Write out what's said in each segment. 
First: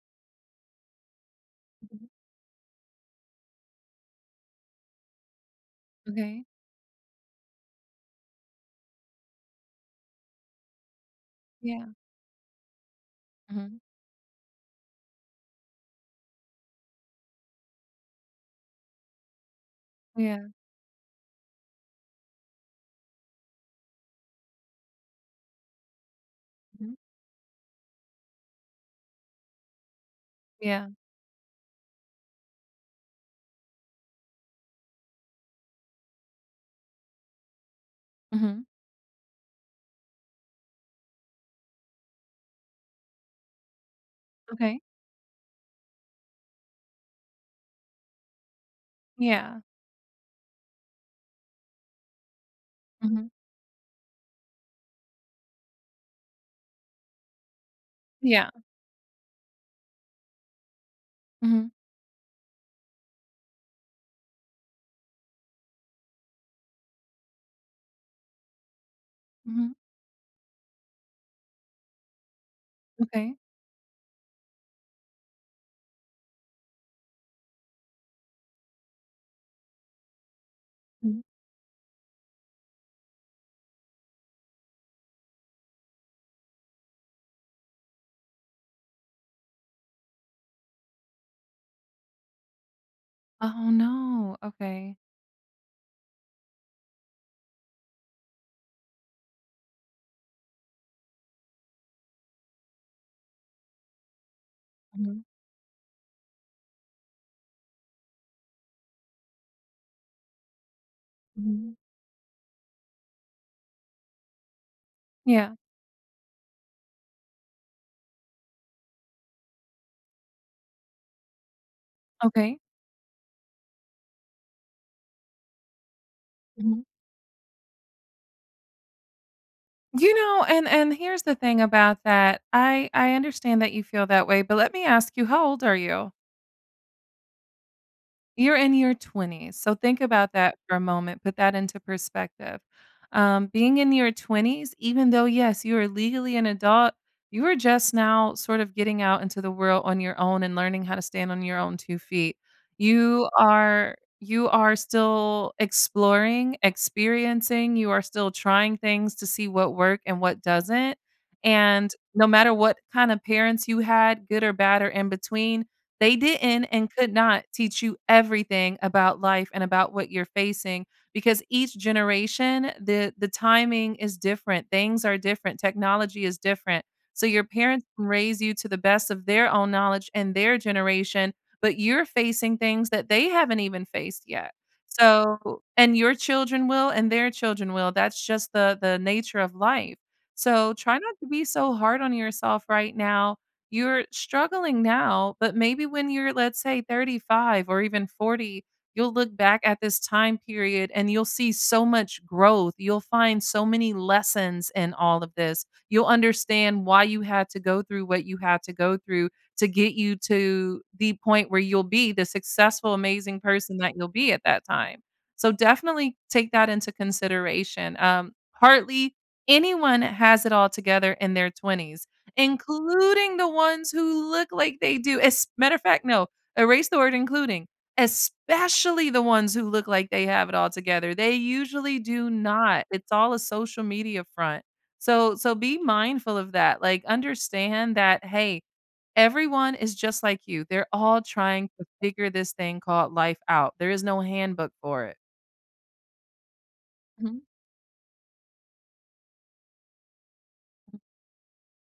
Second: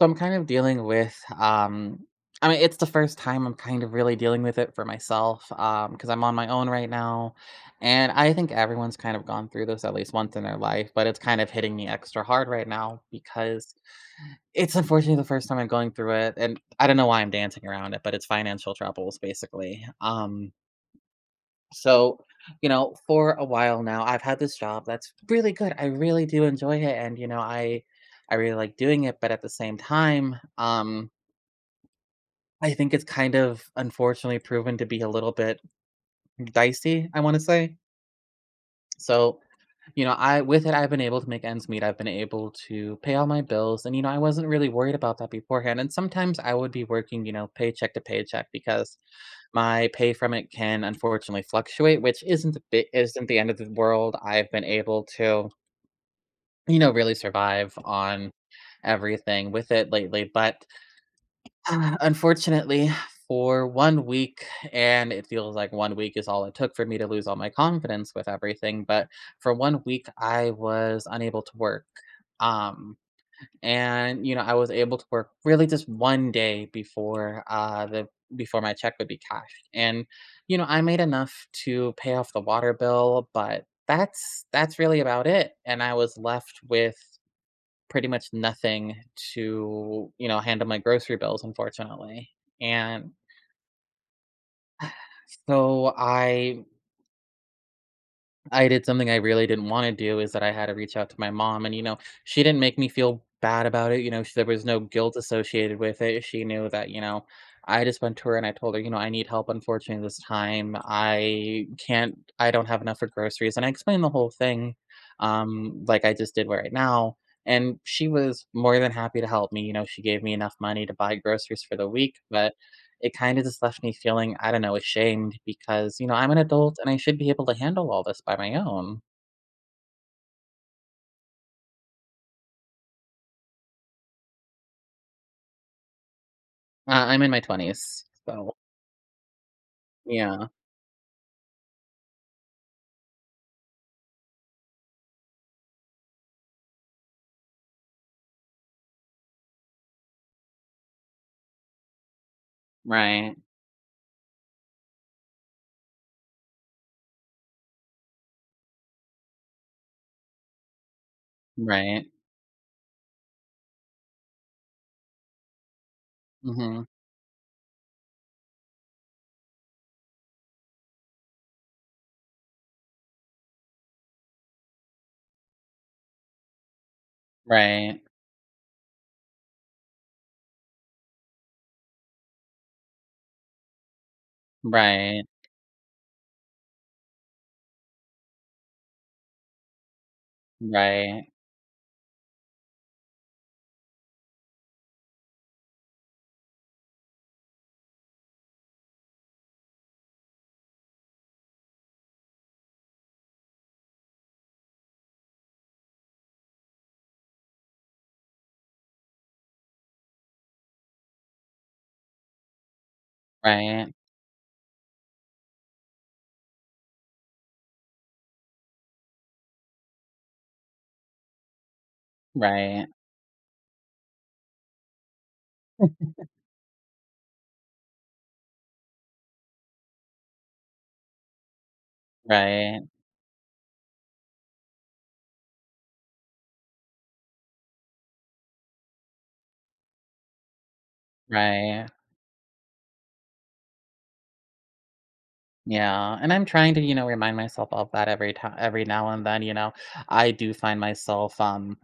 So I'm kind of dealing with Mhm. I mean it's the first time I'm kind of really dealing with it for myself cuz I'm on Okay. my own right now, and I think everyone's kind of gone through this at least once in their life, but it's kind of hitting Yeah. me extra hard right now because Mhm. it's unfortunately the first time I'm going through it, and I don't know why I'm dancing around it, but it's financial troubles basically. Yeah. Um so, you know, for a while now, I've had this job that's really good. I really do enjoy Mhm. it, and you know, I really like doing it. But at the same time, Yeah. I think it's kind of unfortunately proven to be a little bit dicey, I want to say. Mhm. So, you know, I with it, I've been able to make ends meet. I've been able to pay all my bills, and you know, I wasn't really Okay. worried about that beforehand. And sometimes I would be working, you know, paycheck to paycheck because Yeah. my pay from it can unfortunately fluctuate, which isn't Mhm. the end of the world. I've been able to, you know, really survive on Yeah. everything with it lately, but Mhm. Unfortunately, for 1 week, and it feels like 1 week is all it took for me to lose all my confidence with everything, but for Mhm. 1 week, I was unable to work. Um Okay. and, you know, I was able to work really just one day before my check would be cashed. And, you know, I made Mhm. enough to pay off the water bill, but that's really about it. And I was left with pretty much nothing to, you know, handle my grocery bills, unfortunately. And Oh, no. Okay. so I did something I really didn't wanna do, is that I had to reach out to my mom and, you know, she didn't make me feel bad about it. You know, sh there was no guilt Mhm. associated with it. She knew that, you know, I just went to her and I told her, you know, "I need help, unfortunately, this time. Mhm. I don't have enough for groceries," and I explained the whole thing, Yeah. Like I just did right now, and she was more than happy to help me. You know, she gave me enough money to buy groceries for the week, but Okay. it kinda just left me feeling, I don't know, ashamed because, you know, I'm an adult Mhm. and I should be able to handle all this by my own. You know, and here's the thing about that. I understand that you feel that way, but let me ask you, how old are you? I'm in my 20s, You're so in your 20s, so think about yeah. that for a moment, put that into perspective. Being in your 20s, even though, yes, you are legally an adult, you are just now sort of getting out into the world on your own and learning how to stand on your own 2 feet. You Right. are you are still exploring, experiencing, you are still trying things to see what work and what doesn't, and Right. no matter what kind of parents you had, good or bad or in between, they didn't Mhm. and could not teach you everything about life and about what you're facing because each generation, the timing is different, things are different, technology is different. So your parents Right. can raise you to the best of their own knowledge and their generation, but you're facing things that they haven't even faced yet. Right. So and your children will and their children will. That's just the nature of life. So try not to Right. be so hard on yourself right now. You're struggling now, but maybe when you're, let's say, 35 or even 40, you'll look back at this time period and you'll see so much growth. You'll find so many lessons in all of this. You'll understand why you had to go through what you had to go through to get you to the point where you'll be the successful, amazing person that Right. you'll be at that time. So definitely take that into consideration. Partly, anyone has it all together in their 20s Right. including the ones who look like they do. As matter of fact, no, erase the word including, especially the ones who look like they have it all together. They usually do Right. not. It's all a social media front. So be mindful of that. Like understand that hey, everyone is just like you. They're all trying to Right. figure this thing called life out. There is no handbook for it. Yeah, and I'm trying to, you know, remind Mhm. myself of that every time, every now and then, you know? I do find myself,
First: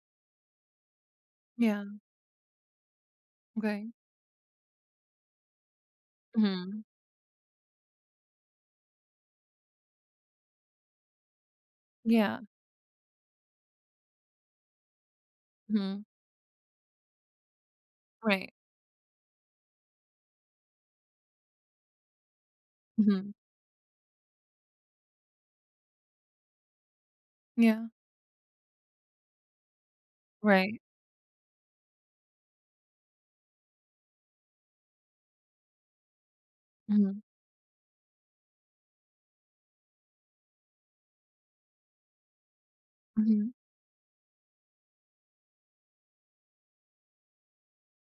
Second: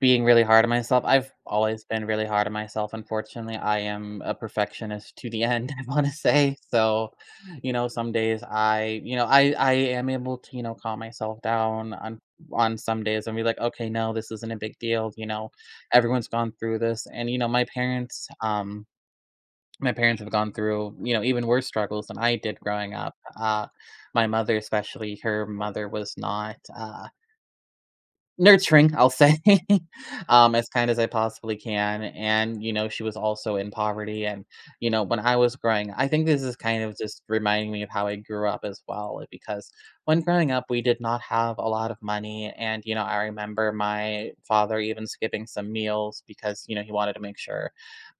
being really hard on myself. I've Yeah. always been really hard on myself, unfortunately. I Okay. am a perfectionist to the end, I wanna say. Mhm. So, you know, some days I you know, I am able to, you know, calm myself down on Yeah. Some days and be like, "Okay, no, this isn't a big deal." You know, Mhm. everyone's gone through this, and, you know, my parents, Right. um my parents have gone through, you know, even worse struggles than I did growing up. Mhm. My mother especially, her mother was not, Yeah. nurturing, I'll say, as Right. kind as I possibly can, and, you know, she was also in poverty, and, you know, when I was growing I think this is kind of Mhm. just reminding me of how I grew up as well, like, because when growing up, we did not have a lot of money, and, you know, I Mhm. remember my father even skipping some meals because, you know, he wanted to make sure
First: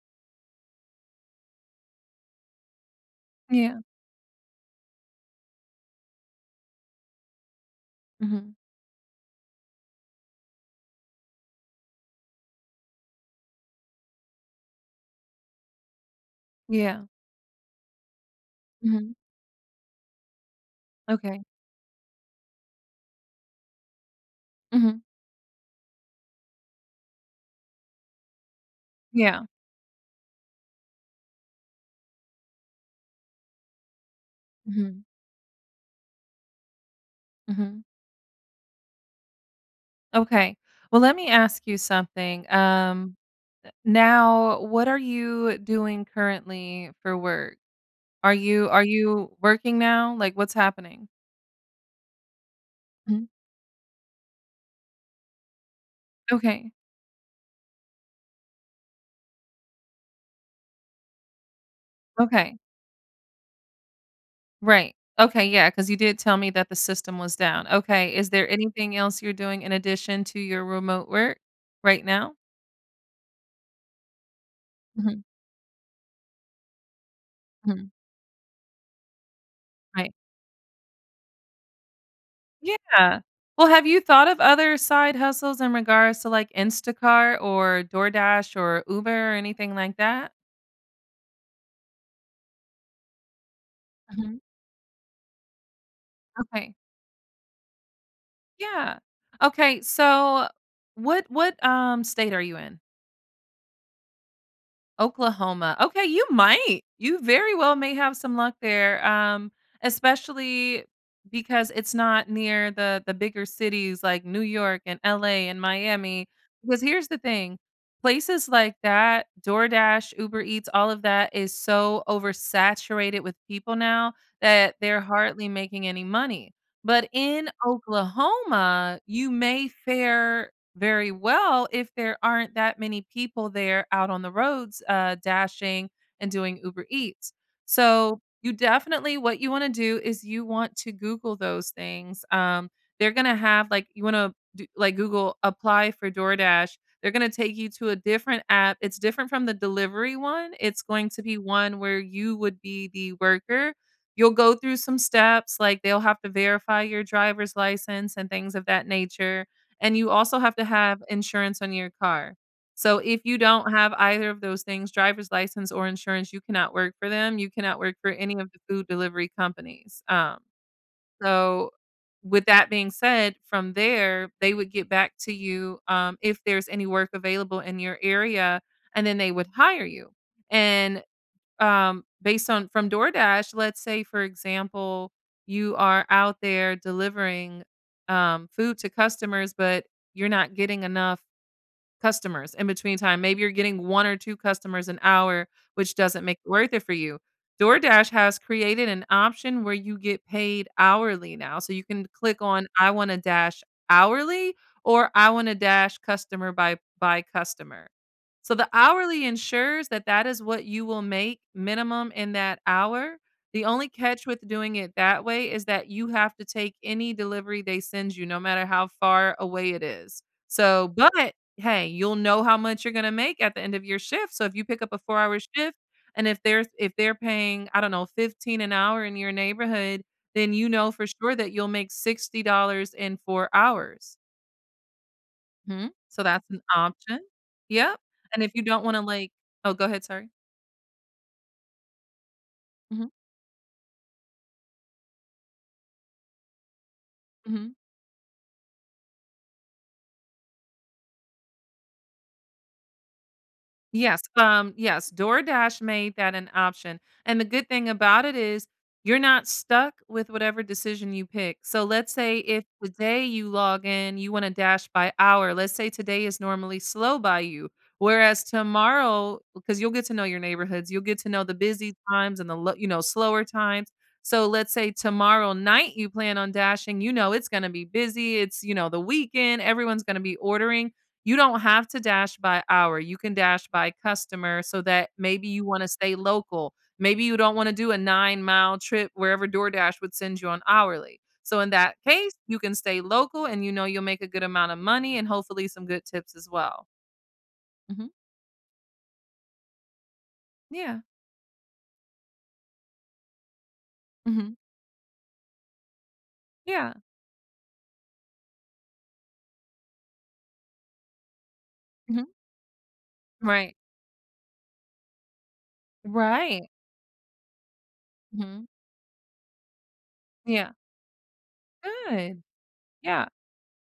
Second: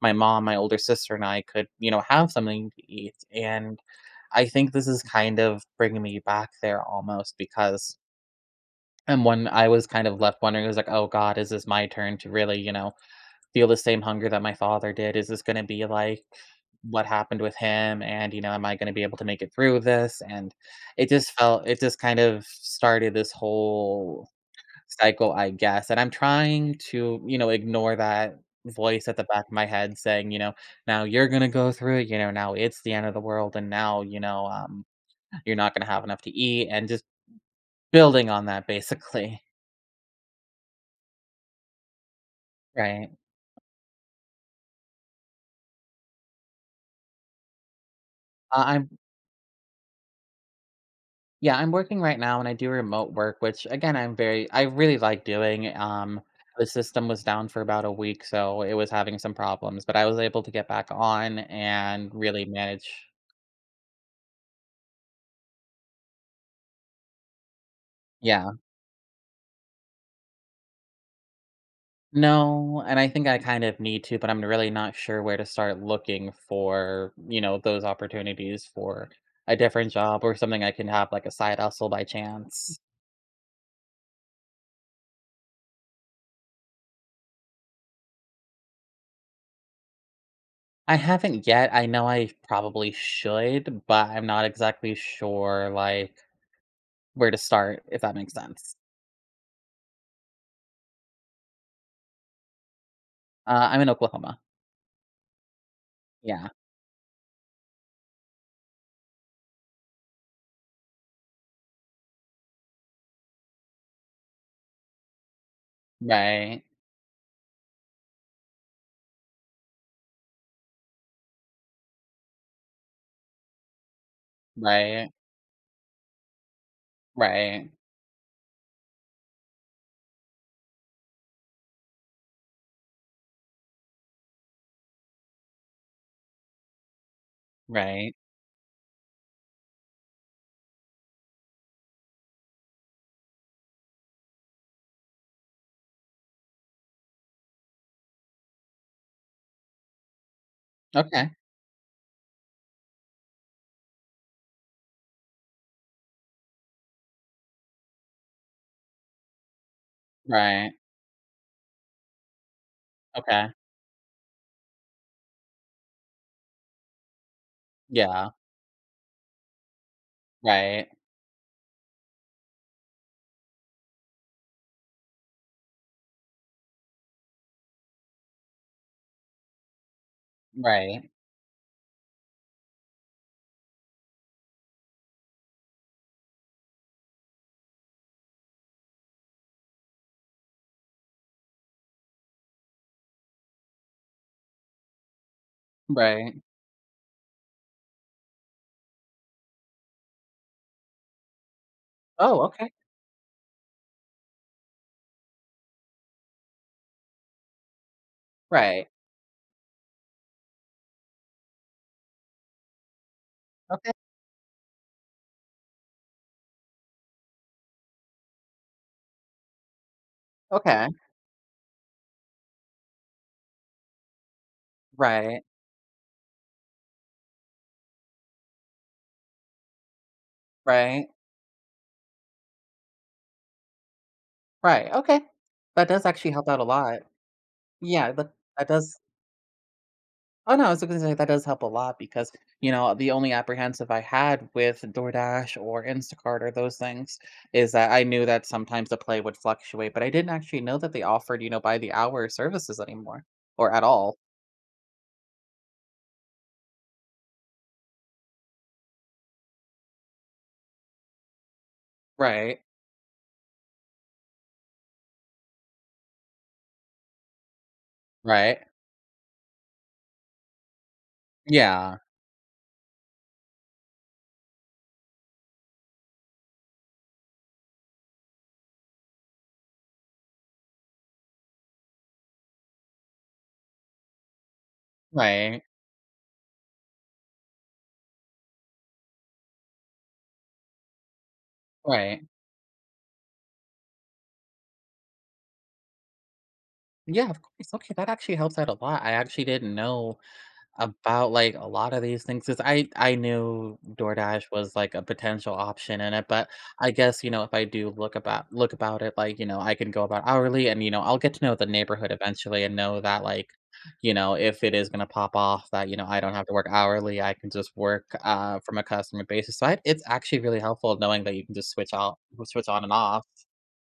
my mom, my older sister, and I could, you know, have something to eat. Yeah. And I think this is kind of bringing me back there almost, because Mhm. and when I was kind of left wondering, it was like, "Oh god, is this my turn to really, you know, feel the same hunger that my father did? Is this gonna be like Yeah. what happened with him? And, you know, am I gonna be Mhm. able to make it through this?" And Okay. It just kind of started this whole Mhm. cycle, I guess. And I'm trying to, you know, ignore that voice at the Yeah. back of my head saying, you know, now you're gonna go through it, you know, now it's the end of the world, and now, you know, Mhm. you're not gonna have enough to eat, and just Mhm. building on that basically. Okay. Well, let me ask you something. Right. Now, what are you doing currently for work? Are you are I'm you working now? Like, what's happening? Yeah, I'm working right now, and I do remote Mhm. work, which again, I really like doing. The Okay. system was down for about a week, so it was having some problems, but I was able to get back on and really Okay. manage. Right. Okay. Yeah. Because you did tell me that the system was down. Okay. Is there Yeah. anything else you're doing in addition to your remote work right now? No, and I think I kind of need to, but I'm really not Mhm. sure where to start looking for, you know, those Mhm. opportunities for a different Right. job or something I can have like a side hustle by chance. Yeah. Well, have you thought of other side hustles in regards to, like, Instacart or DoorDash or Uber or anything like that? I haven't yet. I know I probably should, but I'm Mhm. not exactly sure like Okay. where to start, if that makes sense. Yeah. Okay, so what state are you in? I'm in Oklahoma. Oklahoma. Okay, you Yeah. might. You very well may have some luck there. Especially because it's not near the bigger cities like New York and LA and Miami. Right. Because here's the thing. Places like that, DoorDash, Uber Eats, all of that is so oversaturated with people now that they're Right. hardly making any money. But in Right. Oklahoma, you may fare very well if there aren't that many people there out on the roads dashing and doing Uber Eats. Right. So you definitely what you want to do is you want to Google those things. They're gonna have like you want to do, like Google apply for DoorDash. They're gonna take you to a different app. It's different from the delivery one. It's going to Okay. be one where you would be the worker. You'll go through some steps, like they'll have to verify your driver's license and things of that nature, and you also have to Right. have insurance on your car. So if you Okay. don't have either of those things, driver's license or insurance, you cannot work for them. You cannot work for Yeah. any of the food delivery companies. Right. So with that being said, from there, they would get back to you if there's any work available in your area, and then they would hire you. And Right. Based on from DoorDash, let's say, for example, you are out there delivering food to customers, but you're not getting enough customers in between time. Maybe you're getting one or two customers an hour, which doesn't Right. make it worth it for you. DoorDash has created an option where you get paid hourly now. So you can click Oh, on okay. I want to dash hourly or I want to dash customer by customer. So the Right. hourly ensures that that is what you will make minimum in that hour. The only Okay. catch with doing it that way is that you have to take any delivery they send you, no matter how far away it is. So, Okay. but hey, you'll know how much you're gonna make at the end of your shift. So if you pick up a 4 hour Right. shift and if they're paying, I don't know, 15 an hour in your neighborhood, then you know for Right. sure that you'll make $60 in 4 hours. Right. Okay. That Mhm. does So actually that's help out an a lot. option. Yep, Yeah, that and if you that don't does. wanna, like, oh, go ahead, sorry. Oh, no, I was gonna say that does help a lot because, you know, Mhm, the only apprehensive I had with DoorDash or Instacart or those things mhm. is that I knew that sometimes the play would fluctuate, but I didn't actually know that they offered, you know, by the hour services anymore or at all. Yes, yes, DoorDash made that an option, and the good thing about it is you're not stuck with whatever decision you pick. So let's say Right. if today you log in, you wanna dash by hour, let's say today is normally slow by you, whereas Right. tomorrow because you'll get to know your neighborhoods, you'll get to know the busy Yeah. times and the slower times. So let's say tomorrow night you plan on dashing, you know it's gonna be busy, it's, you know, the weekend, everyone's gonna be ordering, you don't have to dash by hour, you can dash by customer so that maybe Right. you wanna stay local. Maybe you don't wanna do a 9-mile trip wherever DoorDash would send you on hourly. So in that Right. case, you can stay local and you know you'll make a good amount of money and hopefully some good tips as well. Yeah, of course. Okay, Mhm. that actually helps out a lot. I actually didn't know Yeah. about, like, a lot of these things 'cause I knew DoorDash Mhm. was, like, a potential option in it, but I Yeah. guess, you know, if I do look about it, like, you know, I can go about hourly and, you know, I'll get to know the neighborhood Mhm. eventually and know that, like, Right. you know, if it is gonna pop off, that, you know, I don't have to Right. work hourly, I can just work, Mhm. from a customer basis side. It's actually really Yeah. helpful knowing that you can just Good. switch on and Yeah. off.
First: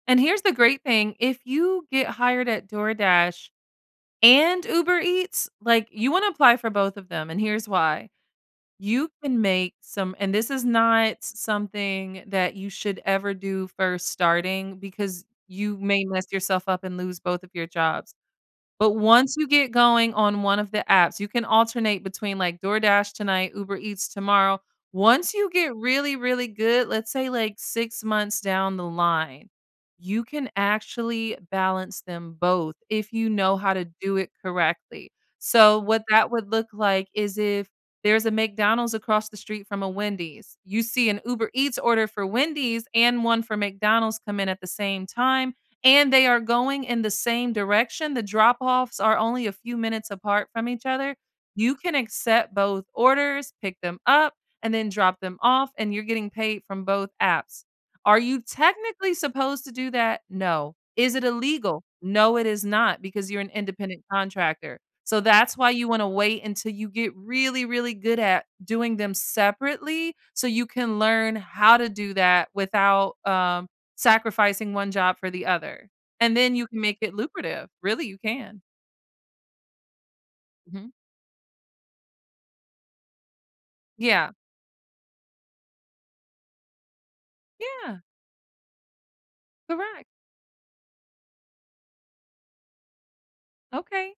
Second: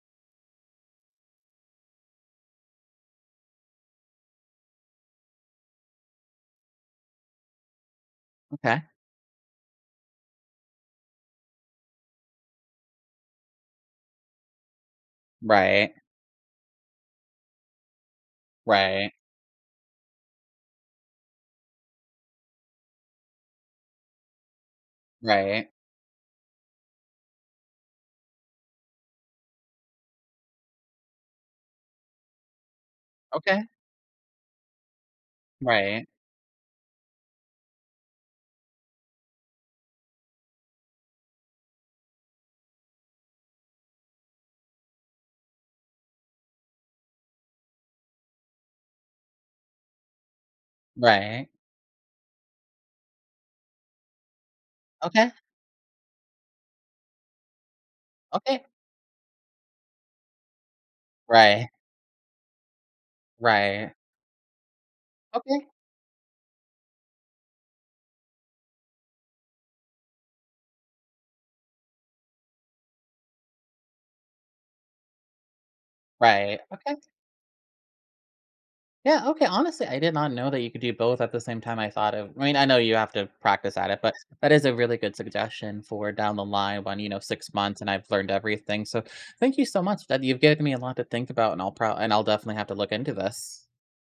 And here's the great thing, if you get hired at DoorDash and Uber Eats, like, you wanna apply for both of them, and here's why. Okay. You can make some and this is not something that you should ever do first starting because you Right. may mess yourself up and lose both of your jobs. But Right. once you get going on one of the apps, you can alternate between, like, DoorDash tonight, Uber Eats tomorrow. Once you Right. get really, really good, let's say, like, 6 months down the line, you can actually balance them both if you know Okay. how to do it correctly. So, what Right. that would look like is if there's a McDonald's across the street from a Wendy's, you see an Uber Eats order for Wendy's and one for McDonald's come in at the same time, and they are going in the same direction, the drop-offs are only a few minutes apart from each other, Right. you can accept both orders, pick them up, and then drop Okay. them off, and you're getting paid from both apps. Are you Okay. technically supposed to do that? No. Is it Right. illegal? No, it is not because you're an Right. independent contractor. So that's Okay. why you wanna wait until you get really, really good at doing them separately so you can learn how to do that without, sacrificing one job for the other, and then Right. you can make Okay. it lucrative. Really, you can. Yeah. Okay. Honestly, I did not know that you could Mhm. do both at the same time. I thought of, I mean, I know you have to practice at it, but Yeah. that is a really good suggestion for down the line when, you know, 6 months and Yeah, I've learned everything. So thank you so correct. much, that you've given me a lot to think about, and I'll definitely have to look into this. Okay.